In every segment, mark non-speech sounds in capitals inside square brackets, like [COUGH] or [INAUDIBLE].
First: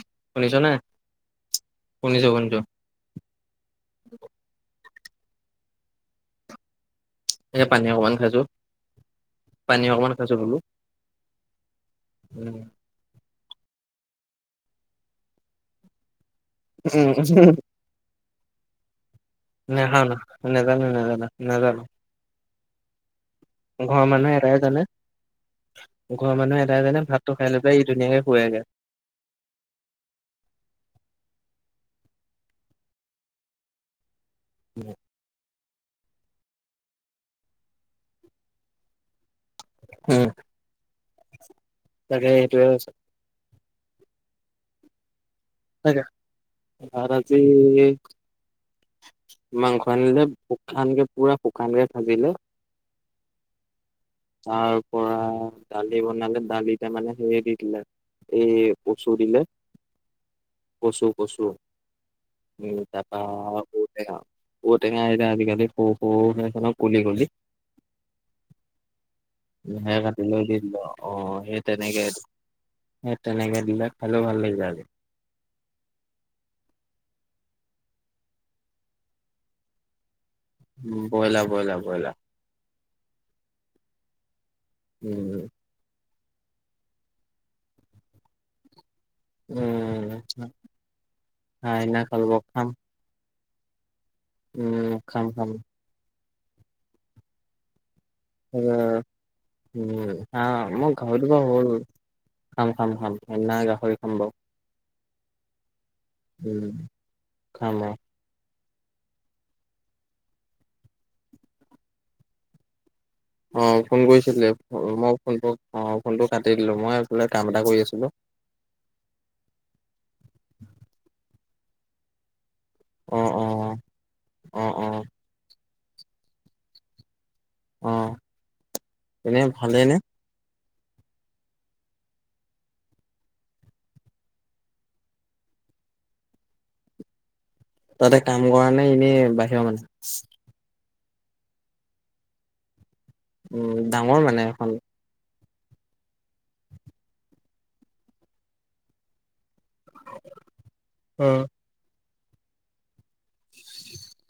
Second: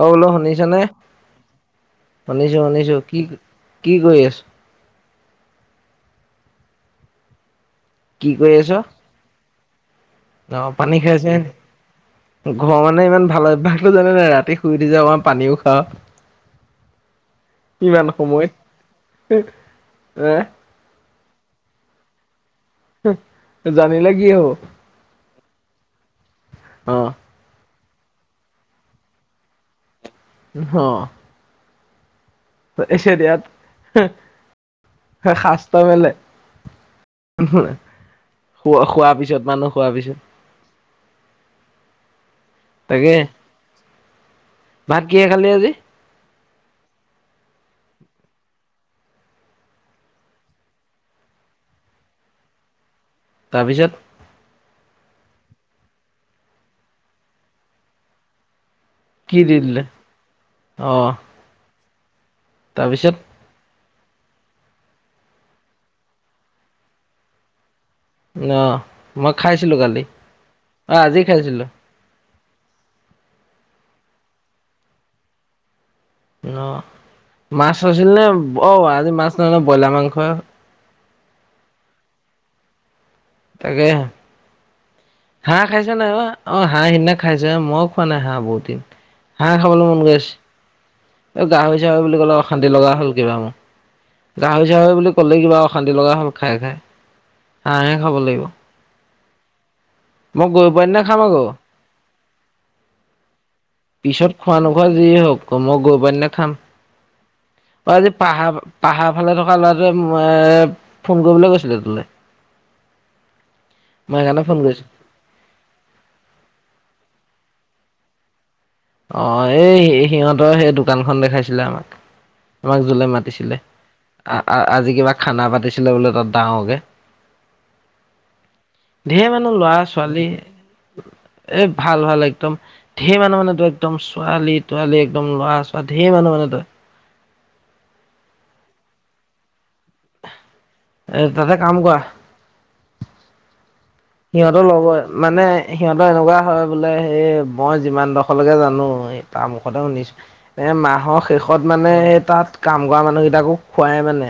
অ', বোলো শুনিছ নে? শুনিছ'নে? শুনিছো শুনিছো। শুনিছোঁ, শুনিছোঁ কি কি কৰি আছ'? এ পানী অকমান কি খাইছোঁ, কৰি আছ? পানী অকমান খাইছো বোলো। অ', পানী খাইছে, উম, ঘৰ মানে ইমান ভাল হয়। [UNINTELLIGIBLE] জানে নাই ৰাতি শুই দি যাওঁ আমাৰ পানীও খাওঁ। উম, উম। ইমান সময়ত নাজানোঁ নাজানোঁ নাজানা নাজানোঁ এ ঘৰৰ জানিলে কি মানুহে হব এটায়ে জানে। ঘৰৰ মানুহে এটাই অ জানে ভাতটো খাই লয় পেলাই ই ধুনীয়াকে শুৱেগৈ। আহ পাতিছোঁ দিয়াত উম শাচত তই গ'লে [UNINTELLIGIBLE] খোৱাৰ পিছত মানুহ শুৱাৰ পিছত তাকে এইটোৱেই আছে। তাকে ভাত কিহ খালে আজি? তাকে ভাত আজি মাংস আনিলে শুকানকে পুৰা শুকানকে ভাজিলৈয়। তাৰপিছত তাৰপৰা দালি বনালে দালিতে মানে হেৰি দি দিলে এই কচু কি দিলে, দি অ কচু কচু উম, তাৰপিছত তাৰপাৰ বুট ঔটেঙা ঔটেঙা আজিকালি সৰু সৰু হয় আছে কলি কলি ন'। [UNINTELLIGIBLE] আজি অ', সেই খাইছিলো তেনেকে এ তেনেকে দিলে খালো ভাল লাগি যায় আজি। ন' মাছ আছিল নে? অ'আজি মাছ নহয় নয় ব্ৰইলাৰ মাংস হ বয়লা, বয়লা, বয়লা। যে হাঁহ খাইছা নাই বা? অ হাঁহ সিদিনা খাইছেহে মই খোৱা নাই হাঁহ বহুত দিন। উমম উম। এ গাহৰি আইনা চাহৰি বুলি কালব ক'লে খাম অশান্তি লগা হ'ল কিবা মো গাহৰি উম চাহৰি বুলি খাম ক'লেই খাম কিবা অশান্তি লগা হ'ল খাই খাই। হাঁহে খাব লাগিব তাকে উম হাঁ গৈ পোৱা মই দিনা খাম গাহৰি বা আকৌ হ'ল খাম খাম খাম। সেইদিনা‌ গাহৰি খাম বাও। যিয়ে হওঁক ক মই গৈ‌ পোৱা দিনা খাম। অ' আজি পাহ পাহাৰ ফালে থকা ল'ৰাটোৱে এ ফোন কৰিবলে কৈছিলে তুলে। অঁ ফোন কৰিছিলে। ফ মই ফোনটো অঁ ফোনটো কাটি দিলো মই এইফালে কাম এটা এটা কৰি আছিলো। অঁ এই সিহঁতৰ সেই দোকানখন দেখাইছিলে আমাক। আমাক জোলে অ অ মাতিছিলে, অ অ আজি কিবা খানা পাতিছিলে বোলে তাত ডাঙকে। অ ঢেৰ এনে মানে লৰা ভালেই - নে ছোৱালী। এ ভাল ভাল একদম ঢেৰ মানু মানে তই একদম ছোৱালী তোৱালী, একদম ল'ৰা চৱা ঢেৰ মানুহ মানে তই তাতে কাম কৰা নে ইনেই বাহিৰ মানু এ তাতে কাম কৱা। উম ডাঙৰ মানে সিহঁতৰ এখন লগৱে মানে সিহঁতৰ এনেকুৱা হয় বোলে সেই মই যিমান ডোখৰলৈকে জানো কাম কথা শুনিছো এ মাহৰ অ শেষত মানে তাত কাম কৰা মানুহ কেইটাকো খোৱাই মানে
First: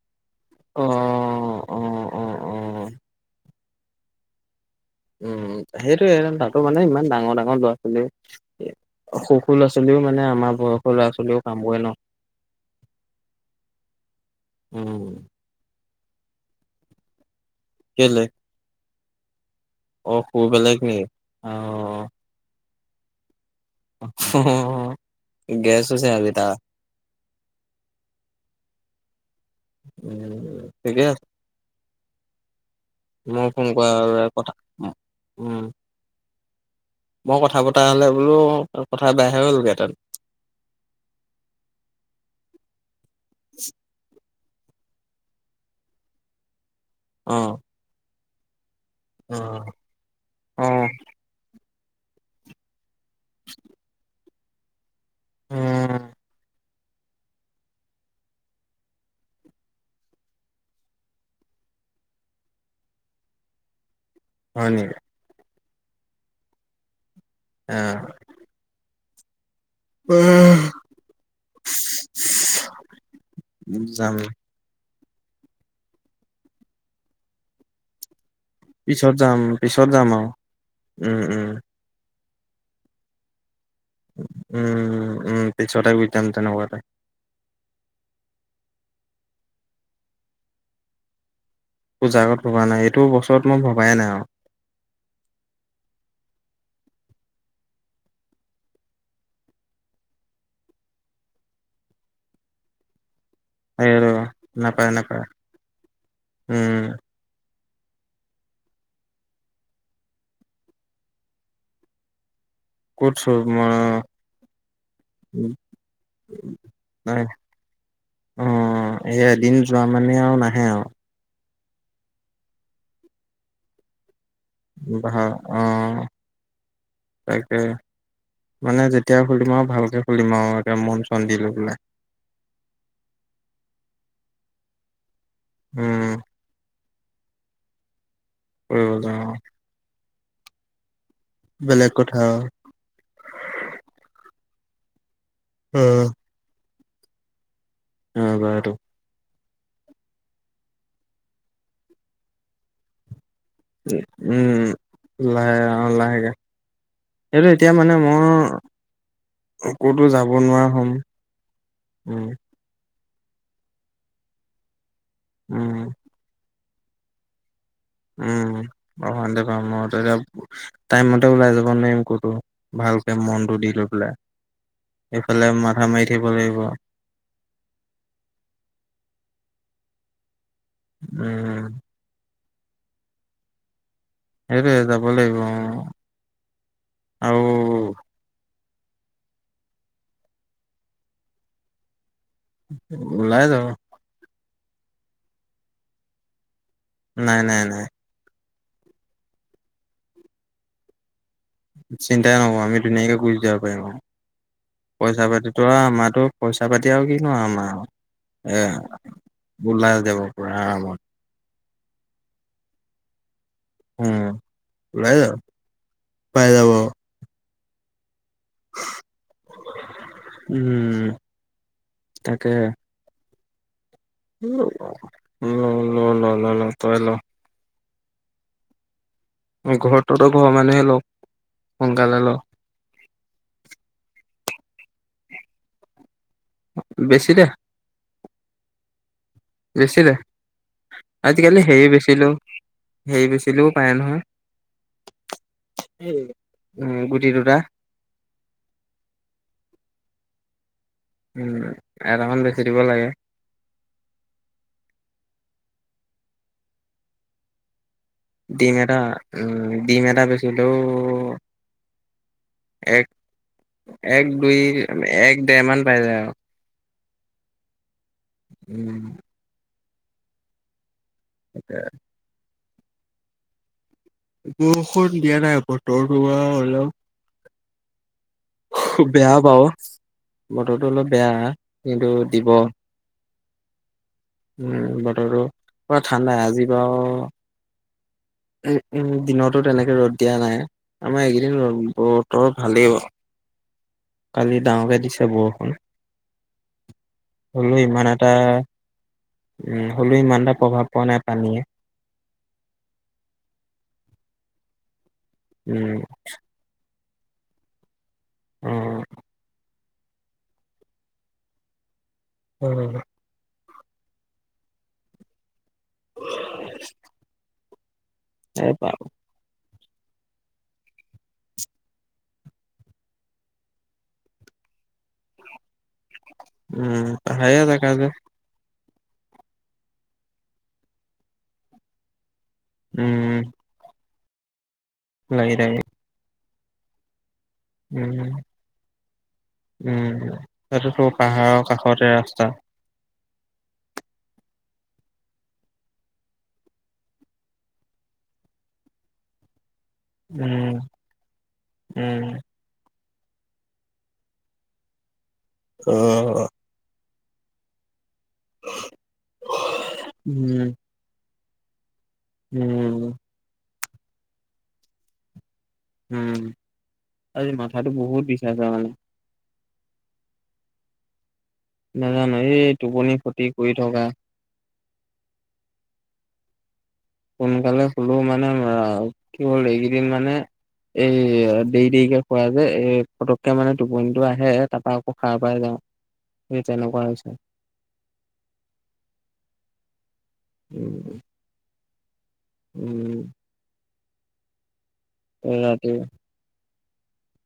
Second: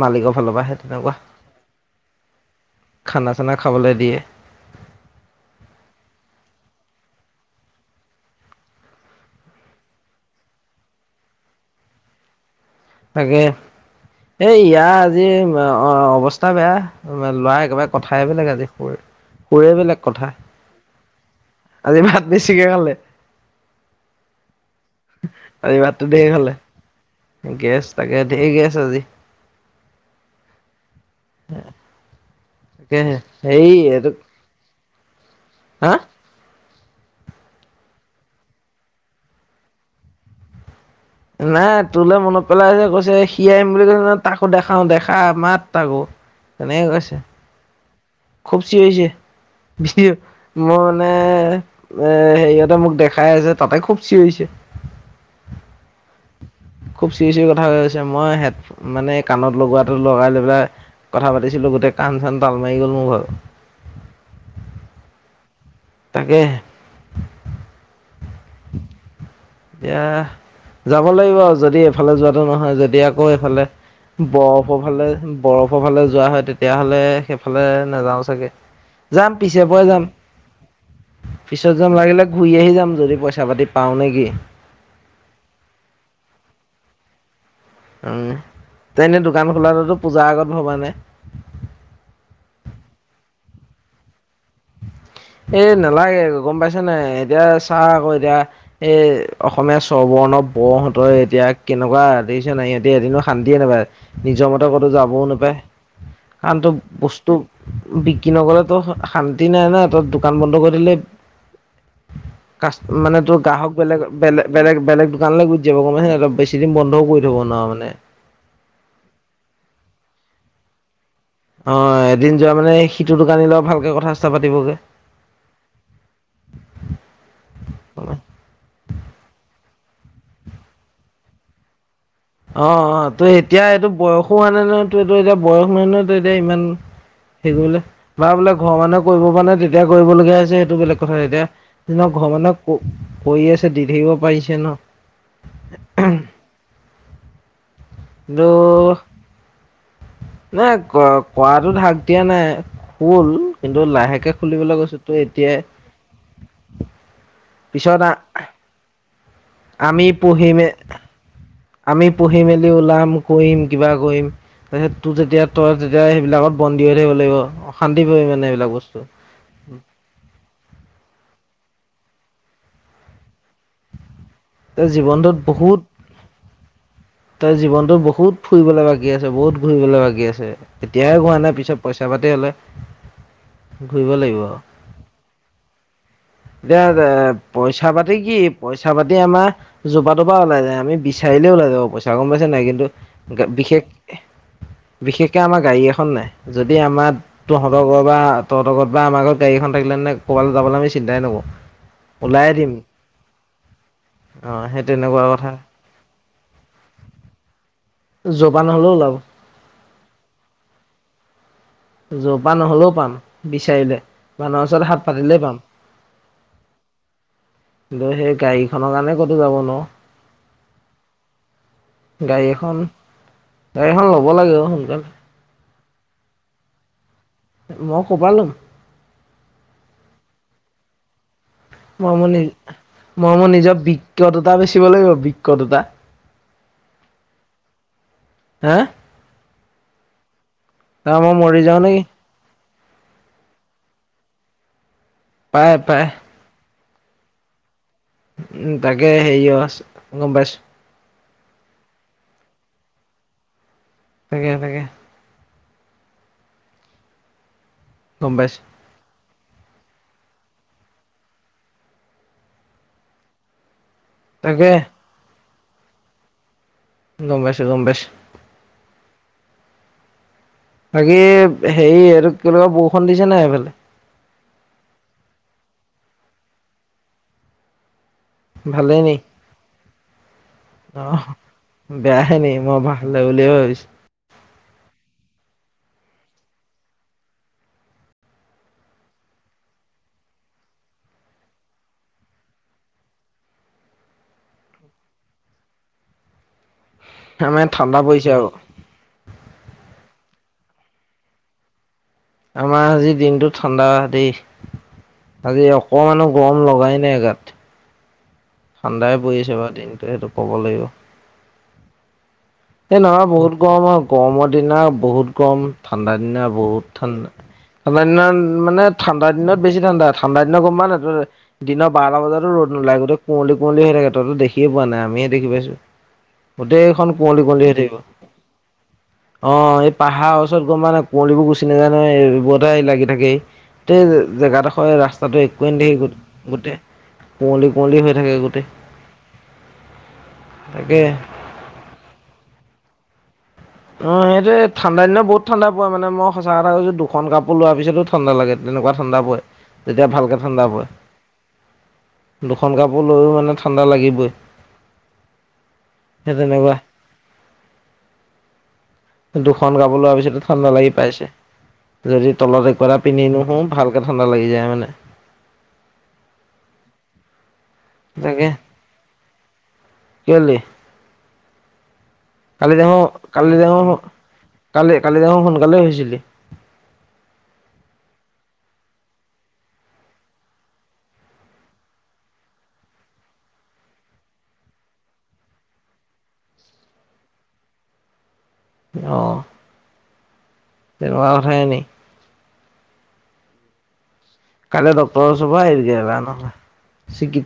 মালিকক ফালৰ পৰা, সে অ', তেনেকুৱা, অ', অ', অ', খানা চানা খাবলৈ দিয়ে উম সেইটোয়ে তাতো মানে ইমান ডাঙৰ ডাঙৰ ল'ৰা ছোৱালী অ সুখ ল'ৰা ছোৱালীও মানে আমাৰ বয়সৰ ল'ৰা ছোৱালীও কাম ন? তাকে এই উম, ইয়াৰ আজি অৱস্থা বেয়া লৰা একেবাৰে কেলে কথাই বেলেগ আজি সুৰে বেলেগ অ কথা সু বেলেগ নেকি? আজি অ', ভাত বেজিকে খালে? আজি গেছ ভাতটো হৈছে ধেৰ আজি তাৰ। খালে গেছ তাকে ধেই গেছ আজি উম ঠিকে তাকেহে মই হেৰি ফোন কৰা এইটো আৰু কথা উম, হা মই কথা পতা হ'লে বোলো কথা বেয়াহে হ'লগেতেন। নাই তোৰলৈ মনত পেলাইছে কৈছে সি আহিম বুলি কৈছে ন তাক, দেখাও দেখা মাত আাকো তেনেকে কৈছে অ', খুব অ', চিঞৰিছে মই অ', মানে এ হেৰিয়তে মোক দেখা খাই আছে তাতে খুব চিঞৰি উম। খুব চিৰি চিৰি কথা কৈছে, মই হেড মানে কাণত লগোৱাটো লগাই লৈ পেলাই কথা পাতিছিলো গোটেই কাণ চান তাল মাৰি গল মোৰ ভাগৰ, হয় নেকি? তাকে আহ এতিয়া যাব লাগিব আৰু যদি এইফালে যোৱাটো নহয় যদি আকৌ এইফালে যাম বৰফৰফালে বৰফৰ ফালে যোৱা হয় তেতিয়াহলে সেইফালে নাযাও চাগে পিছত যাম পিছে পৰে পিছত যাম আৰু উম, উম। পিছত যাম লাগিলে ঘূৰি আহি যাম যদি পইচা পাতি পাও নেকি উম উম পিছতে গুচি যাম তেনেকুৱতে উম তে এনেই দোকান খোলাটোতো পূজাৰ আগত ভবা নাই পূজা আগত ভবা নাই এইটো বছৰত মই ভবায়ে নাই আৰু এ নালাগে গম পাইছ নে এতিয়া চা আকৌ এতিয়া এই অসমীয়া চৰ্বৰ প্ৰনৱ বৰ হহঁতৰ এতিয়া কেনেকুৱা দেখিছে নাই সিহঁতে এদিন শান্তিয়ে নাপায় এইটো নিজৰ মতে ক'তো যাবও নাপায় কাৰণ তো উম, বস্তু বিক্ৰী নগলেতো শান্তি নাই ন তাত দোকান বন্ধ কৰি দিলে কাষ্ট ক'ত মানে তোৰ চব মই গ্ৰাহক বেলে বেলে বেলেগ বেলেগ দোকানলৈ গুচি যাব গম পাইচনে নাই তই বেছিদিন বন্ধও কৰি নাই থব মানে অ এই এদিন যোৱা মানে আৰু নাহে আৰু অ এদিন যোৱা মানে সিটোৰ দোকানি ল ভালকে কথা চথা পাতিবগে বহা আহ তাকে মানে যেতিয়া সুুলিম আৰু ভাল খুলিম আও একে মন চন দি লৈ পেলাই অ অ ত এতিয়া এইটো বয়সো হোৱা নাই নয় ত এইটো এতিয়া বয়স নহয় নহয় তই উম। এতিয়া ইমান [UNINTELLIGIBLE] বা বোলে ঘৰৰ মানুহে কৰিব পৰা নে তেতিয়া কৰিবলগীয়া হৈছে সেইটো বেলেগ কথা কথা এতিয়া বেলেগ য কথা ঘৰ আৰু। মানে ক কৰি আছে দি থাকিব পাৰিছে ন উম কিন্তো এইটো নাই ক কৰাটো হাক দিয়া নাই খোল কিন্তু লাহেকে উম। খুলিবলৈ কৈছো তো এতিয়াই শেটো এতিয়া মানে পিছত আ- মই ক'তো আমি যাব পুহি নোৱাৰা মেল হ'ম। আমি উম, পুঢ়ি মেলি ওলাম কৰিম কিবা কৰিম তাৰপিছত তোৰ যেতিয়া তই উম। তেতিয়া সেইবিলাকত বন্দী হৈ থাকিব লাগিব অশান্তি পাবি মানে উম এইবিলাক বস্তু প্ৰশান্ত প ম এতিয়া টাইম মতে ওলাই যাব ম ক'তো ভালকে মনটো দি লৈ পেলাই তেওঁ জীৱনটোত এইফালে মাথা বহুত মাৰি থাকিব লাগিব তই জীৱনতো বহুত ফুৰিবলৈ বাকী আছে বহুত ঘুৰিবলে বাকী আছে তেতিয়েহে হোৱা নাই উম। পিছত পইচা পাতি হলে ঘূৰিব লাগিব সেইটোৱে যাব লাগিব অ এতিয়া আৰু পইচা পাতি কি পইচা পাতি আমাৰ জ'পা ত'পা ওলাই যায় আমি বিচাৰিলেই ওলাই যাব পইচা চ গম পাইছে নাই কিন্তু ওলাই যাব বিশেষ বিশেষকৈ আমাৰ গাড়ী এখন নাই যদি আমাৰ নাই নাই নাই তহঁতৰ বা তহত বা আমাৰ ঘৰত গাড়ীখন থাকিলে নে ক'ৰবালৈ যাবলৈ আমি চিন্তাই নকৰো চিন্তাই নহয় আমি ধুনীয়াকে গুচি যাব পাৰিম আৰু অ সেই তেনেকুৱা পইচা কথা পাতিতো আৰু আমাৰতো পইচা পাতি আৰু কিনো আমাৰ এ জপা নহলেও ওলাব ওলাই যাব প আৰামত জ'পা নহ'লেও পাম বিচাৰিলে উম, মানুহৰ ওচৰত হাত ওলাই যাব পাতিলে পাম পাই যাব। কিন্তু সেই গাড়ীখনৰ কাৰণে ক'তো যাব উম, নুৱাও গাড়ী তাকে এখন গাড়ী এখন ল'ব লাগে ল অ সোনকালে ল ল ল ল তয়ে ল মই ক'পা ল'ম ঘৰত তহঁতৰ ঘৰৰ মানুহে লও মই মোৰ নি, মই মোৰ নিজৰ বিক্য দুটা বেচিব লাগিব, বিক্ক দুটা। বেছি দে, হা বেছি দে। তাৰ মই আজিকালি মৰি যাওঁ হেই নেকি বেচিলো, হেই বেচিলেও পায় নহয়। পায়, পায়। উম গুটি দুটা। উম তাকে হেইৱচ গম পাইছ উম এটামান বেচি দিব লাগে। তাকে, তাকে। গম পাইছো ডিম এটা উ ডিম এটা বেচিলেও এক এক, দুই, তাকে এক, দেমান পাই যায় অ'। গম পাইছোঁ, গম পাইছোঁ। উম। বাকী এ হেই এইটো কেনেকুৱা বৰষুণ দিছে নাই হেফালে? বৰষুণ দিয়া নাই। বতৰটোৱা অলপ ভালে নি। বেয়া বাৰু বতৰটো অলপ অ' বেয়া কিন্তু বেয়াহে দিব নি? মই ভালে বু লেৱৈছ। উম বতৰটো, অ' ঠাণ্ডা আজি বাও উ, উম দিনতো তেনেকে ৰ'দ দিয়া নাই। আমাৰ এগিদিন ৰ-বতৰ ভালেই অ'। কালি ডাঙকে দিছে বৰষুণ। আমাৰ ইয়াত হ'লেও ঠাণ্ডা ইমান পৰিছে এটা আকৌ উ হ'লেও ইমান এটা প্ৰভাৱ পোৱা নাই পানীয়ে। আমাৰ আজি দিনতো ঠাণ্ডা দেই। আজি উম অকমানো গৰম লগাই নাই। গাত। অ ঠাণ্ডাই পইছে বাও দিনটো হেটো ক'ব লাগিব। উম এ নহয় বহুত গৰম হয়, গৰমৰ দিনা বহুত গৰম ঠাণ্ডা দিনা বহুত ঠাণ্ডা, ঠাণ্ডা দিনা এই মানে পা ঠাণ্ডা দিনত বেছি ঠাণ্ডা, ঠাণ্ডা দিনা গম পাৱ নাই তই দিনৰ বাৱটা বজাতো ৰ'দ নোলায়। গোটেই কুঁৱলী, কুঁৱলী হৈ থাকে তইতো দেখ খিয়ে পোৱা নাই। আমিহে দেখি পাইছোঁ। উম গোটেইখন কুঁৱলী, পাহাৰীয়া কুঁৱলী হৈ জেগা থাকিব। যে অ' এই পাহাৱ ওচৰত গম পাৱ নাই কুৱলীবোৰ গুচি নাযায় নহয়। এইবোৱত দাই লাগি উম থাকেই। তে জেগাডখই ৰাস্তাটো লাগি একোৱে নেদখি গো-গোটেই উ, উ তাপিছত তু তাকে পাহাৱ কাষতে আছ ছা। অ' হেটোৱে ঠাণ্ডা দিনত বহুত ঠাণ্ডা পই মানে মই সঁচা কথা কৈছো। দুখন কাপোৰ লোৱাৰ পিছতো ঠাণ্ডা লাগে। কেনেকুৱা ঠাণ্ডা পয়, তেতিয়া ভালকে ঠাণ্ডা উম পয়। উম দুখন কা পো লৈওঁ মানে ঠাণ্ডা লাগিবই। সেই অ'। তেনেকুৱা। দুখন কাপো লোৱা পিছতো ঠাণ্ডা উম লাগি পাইছে। যদি তলত একো এটা উম পিন্ধি নুশু ভালকে ঠাণ্ডা লাগি যায় মানে। উম, আজি মাথাটো বহুত তাকে বিষাইছে মানে। কেলে? নাজানো এই কালি দেখো, টোপনি ক্ষতি কালি কৰি দেখো, থকা কালি, কালি দেখো সোনকালে হুইছিলি। সোনকালে শুলো মানে কি হ'ল এইকেইদিন মানে এই দেই-দেইকে শুৱা যে, এই পটককে মানে টোপনিটো আহে। তাপা আকৌ খাৰ পৰাই যাওঁ। এই তেনেকুৱা হৈছে। অ' তেনেকুৱা কথাই নি? উ। কালে ডক্টৰ ওচৰৰ পৰা, এ গেলা নহয়, চিগি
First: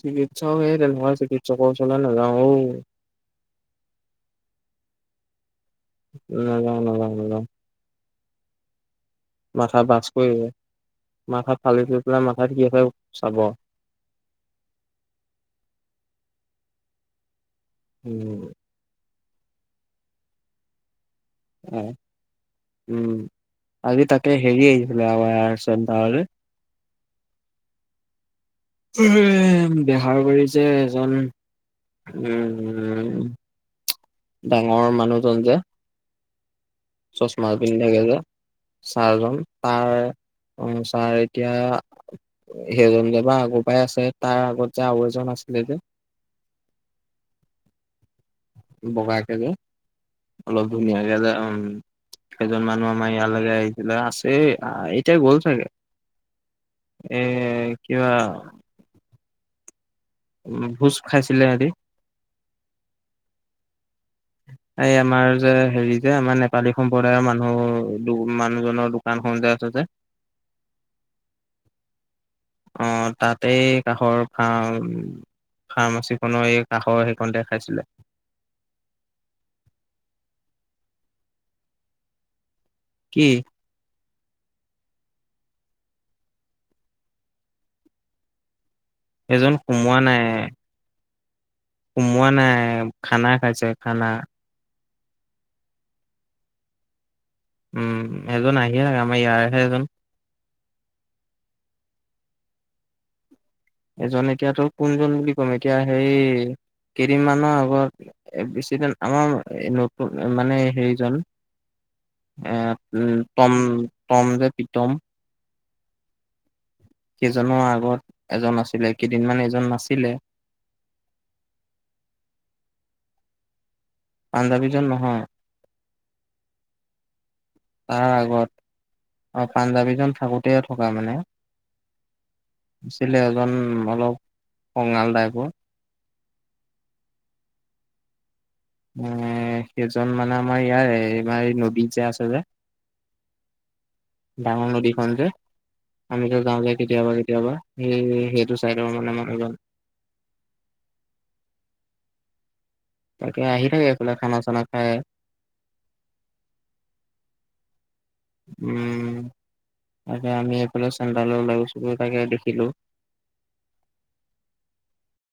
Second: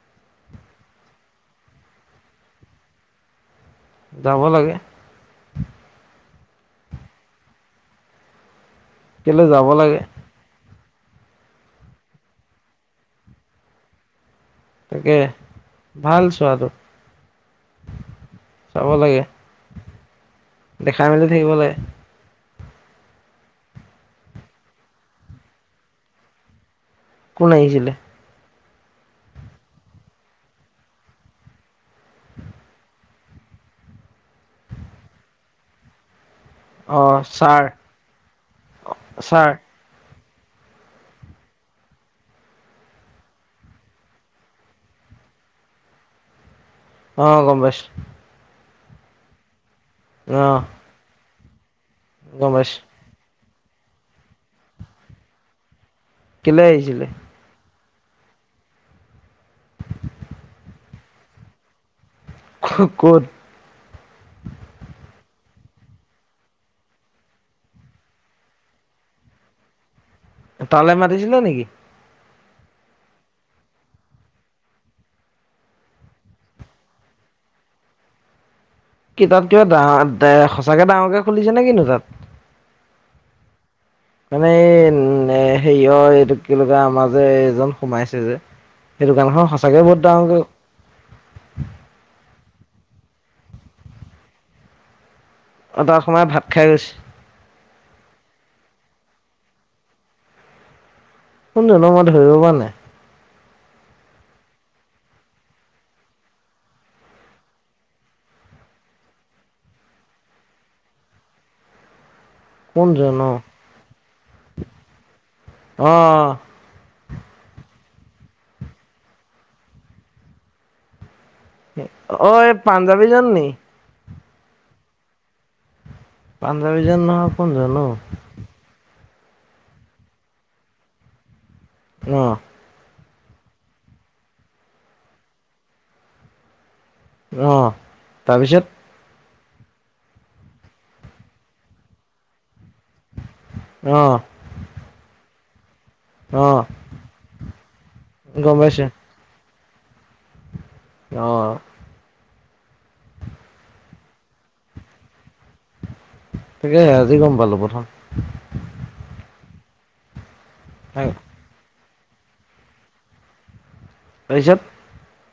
চিকিৎসক হেই তেনকুৱা চিকিৎসকৰ ওচৰলৈ নাযাওঁ অ'। যাব লাগে। নাযাওঁ, নাযাওঁ, নাযাওঁ। কেলে যাব মাথা বাছ লাগে কৰি। মাথাত ফালি দি পেলাই। মাথাত কি হয় চাব। তাকে ভাল চোৱা আৰু উম চাব লাগে। দেখাই মেলি থাকিব লৈ। উ'ম আজি তাকে হেৰি আহিছিলে। কোন আহিছিলে? বেহাৰবাৰীৰ যে এজন উ'ম, ডাঙৰ মানুহজন যে অ চশমা ছাৰ পিন্ধাকে যে চাৰজন ছাৰ তাৰ অ' ছাৰ এতিয়া সেইজন যে বা আগৰ পাই আছে। তাৰ আগত যে আৰু এজন আছিলে যে। অ', গম পাইছোঁ। বগাকে যে অ অলপ ধুনীয়াকে যে উ'ম গম সেইজন পাইছো মানুহ আমাৰ ইয়াত ভালে আহিছিলে আছে। এইটাই গ'ল চাগে। কিনে আহিছিলে? এ কিবা। উ'ম ভোজ খাইছিলে, সেহতি। ক'ত? [UNINTELLIGIBLE] এই আমাৰ যে হেৰি যে আমাৰ নেপালী সম্প্ৰদায়ৰ মানুহ- মানুহজনৰ দোকানখন যে আছে। যে। তালে মাতিছিলা নেকি? অ', তাতেই কাষৰ ফাৰ্ম ফাৰ্মাচীখনৰ এই কাষৰ সেইখনতে খাইছিলে। কিতাপ কিবা ডাঙৰ এ! সঁচাকে ডাঙৰকে খুলিছে নে কিনো তাত? কি? মানে এই হেৰিয়ৰ এইটো কি বুলি কয়? আমাৰ যে এজন সোমাইছে যে। সেই দোকানখন এজন সঁচাকয়ে সোমোৱা বহুত নাই ডাঙৰকৈ সোমোৱা নাই খানা, খাইছে খানা। অ', তাত সোমাই ভাত খাই গৈছে। উ'ম এজন আহিয়ে থাকে। আমাৰ ইয়াৰহে এজন। কোনজন মই ধৰিব পৰা নাই? এজন এতিয়া তোৰ কোনজন বুলি ক'ম? এতিয়া হেৰি কেইদিনমানৰ আগত বেছিদিন আমাৰ নতুন মানে হেৰিজন এ! কোনজন উ'ম অ টম -টম যে প্ৰীতম। অ'। সেইজনো আগত এজন আছিলে, কেইদিনমান এজন নাছিলে। অ' ঐ পাঞ্জাৱীজন নেকি? পাঞ্জাৱীজন নহয়। পাঞ্জাৱীজন নহয়, কোনজন? তাৰ অ',। আগত অ' পাঞ্জাবীজন থাকোতে থকা মানে। ন। আছিলে এজন অলপ খঙাল টাইপৰ। অ', তাৰপিছত এ! সেইজন মানে আমাৰ ইয়াৰে এইবাৰ এই নদীত যে আছে যে। অ', ডাঙৰ নদীখন যে। আমিতো যাওঁ অ', যে কেতিয়াবা -কেতিয়াবা সেই- সেইটো গম পাইছো চাইডৰ মানে মানুহজন। অ'। তাকে আহি থাকে, এইফালে খানা চানা খাই। তাকে আজি গম পালো প্ৰথম। উম। তাকে আমি এইফালে চেণ্টালৰ লৈ গৈছিলো তাকে দেখিলো। তাৰিছত।